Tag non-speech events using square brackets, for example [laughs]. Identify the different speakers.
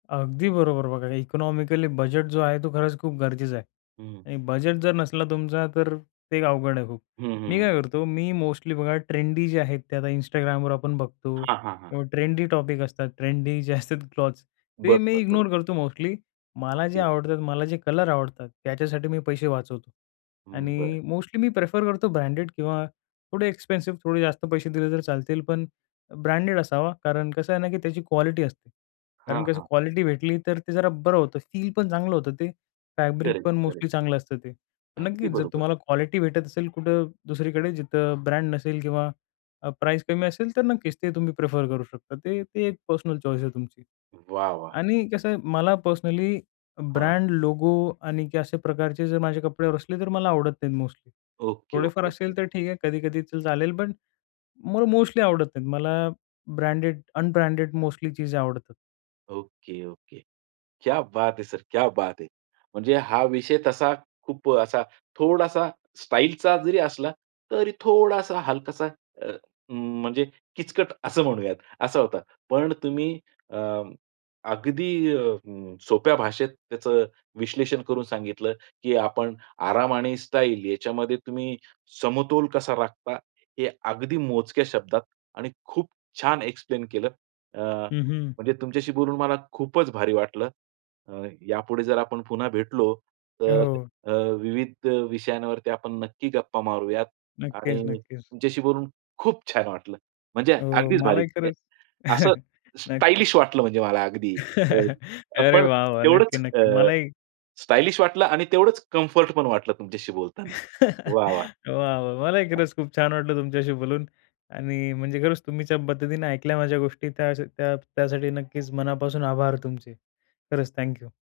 Speaker 1: अगदी बरोबर, बघा इकॉनॉमिकली बजेट जो आहे, तो खरंच खूप गरजेचं आहे
Speaker 2: हं.
Speaker 1: आणि बजेट जर नसला तुमचा तर ते अवघड आहे खूप.
Speaker 2: हं, हं,
Speaker 1: मी
Speaker 2: हं.
Speaker 1: काय करतो मी मोस्टली बघा ट्रेंडी जे आहेत ते आता Instagramवर आपण बघतो
Speaker 2: हां, हां, हां.
Speaker 1: किंवा ट्रेंडी टॉपिक असतात ट्रेंडी जे असतात क्लॉथ्स. ते मी
Speaker 2: बरोबर, बरोबर.
Speaker 1: इग्नोर करतो मोस्टली. मला जे
Speaker 2: ओके.
Speaker 1: आवडतात मला जे कलर आवडतात त्याच्यासाठी मी पैसे वाचवतो
Speaker 2: हं, बरं.
Speaker 1: आणि मोस्टली मी प्रेफर करतो ब्रँडेड किंवा थोडे एक्सपेन्सिव, थोडे जास्त पैसे दिले तर चालतील, पण ब्रँडेड असावा. कारण कसं आहे ना, की त्याची क्वालिटी असते.
Speaker 2: हां,
Speaker 1: कारण कसं
Speaker 2: हां.
Speaker 1: क्वालिटी भेटली, तर ते जरा बरं होतं. फील पण चांगलं होतं ते, फॅब्रिक
Speaker 2: करेक्ट,
Speaker 1: पण
Speaker 2: करेक्ट.
Speaker 1: मोस्टली चांगलं असतं ते. पण
Speaker 2: अगदी
Speaker 1: नक्कीच जर
Speaker 2: बरोबर.
Speaker 1: तुम्हाला क्वालिटी भेटत असेल कुठं दुसरीकडे जिथं ब्रँड नसेल किंवा अ, प्राईज कमी असेल. तर नक्कीच ते तुम्ही प्रिफर करू शकता. ते ते एक पर्सनल चॉईस आहे तुमची.
Speaker 2: वाह! वाह!
Speaker 1: आणि कसं आहे मला पर्सनली
Speaker 2: हां.
Speaker 1: ब्रँड लोगो आणि की अशा प्रकारचे जर माझे कपड्यावर असले तर मला आवडत नाहीत मोस्टली.
Speaker 2: ओके,
Speaker 1: थोडेफार
Speaker 2: ओके, ओके.
Speaker 1: असेल तर ठीक आहे कधी-कधी तर चालेल, पण मला मोस्टली आवडत नाहीत. मला ब्रँडेड अनब्रँडेड मोस्टली चीजे आवडतात.
Speaker 2: Okay, okay. क्या बात है सर, क्या बात है. म्हणजे हा विषय तसा खूप अ, असा थोडासा स्टाईलचा जरी असला, तरी थोडासा हलकासा अ, म्हणजे किचकट असं म्हणूयात. असा होता. पण तुम्ही अ, अगदी अ, सोप्या भाषेत त्याचं विश्लेषण करून सांगितलं, की आपण आराम आणि स्टाईल याच्यामध्ये तुम्ही समतोल कसा राखता. हे अगदी मोजक्या शब्दात आणि खूप छान एक्सप्लेन केलं. अ,
Speaker 1: हं, हं.
Speaker 2: म्हणजे तुमच्याशी बोलून मला खूपच भारी वाटलं. अ, यापुढे जर आपण पुन्हा भेटलो तर
Speaker 1: हो.
Speaker 2: अ, विविध विषयांवरती आपण नक्की गप्पा मारूयात
Speaker 1: नक्कीच,
Speaker 2: आणि
Speaker 1: नक्कीच.
Speaker 2: तुमच्याशी बोलून खूप छान वाटलं. म्हणजे
Speaker 1: हो,
Speaker 2: अगदीच भारी.
Speaker 1: मलाही
Speaker 2: अ,
Speaker 1: खरंच
Speaker 2: असं
Speaker 1: [chuckles] नक्की.
Speaker 2: स्टायलिश वाटलं म्हणजे मला अगदी.अ,
Speaker 1: [laughs]
Speaker 2: अ,
Speaker 1: अरे
Speaker 2: पण
Speaker 1: वाह! वाह! नक्की,
Speaker 2: तेवढंच
Speaker 1: नक्की.
Speaker 2: अ,
Speaker 1: मलाही
Speaker 2: स्टायलिश वाटलं आणि तेवढंच कम्फर्ट पण वाटलं तुमच्याशी बोलताना.
Speaker 1: [laughs]
Speaker 2: वाह! वाह!
Speaker 1: वाह! वाह! मलाही
Speaker 2: [unintelligible]
Speaker 1: खरंच खूप छान वाटलं तुमच्याशी बोलून आणि म्हणजे खरंच तुम्ही ज्या पद्धतीने ऐकल्या माझ्या गोष्टी त्या त्या त्यासाठी नक्कीच मनापासून आभार तुमचे. खरंच थँक यू.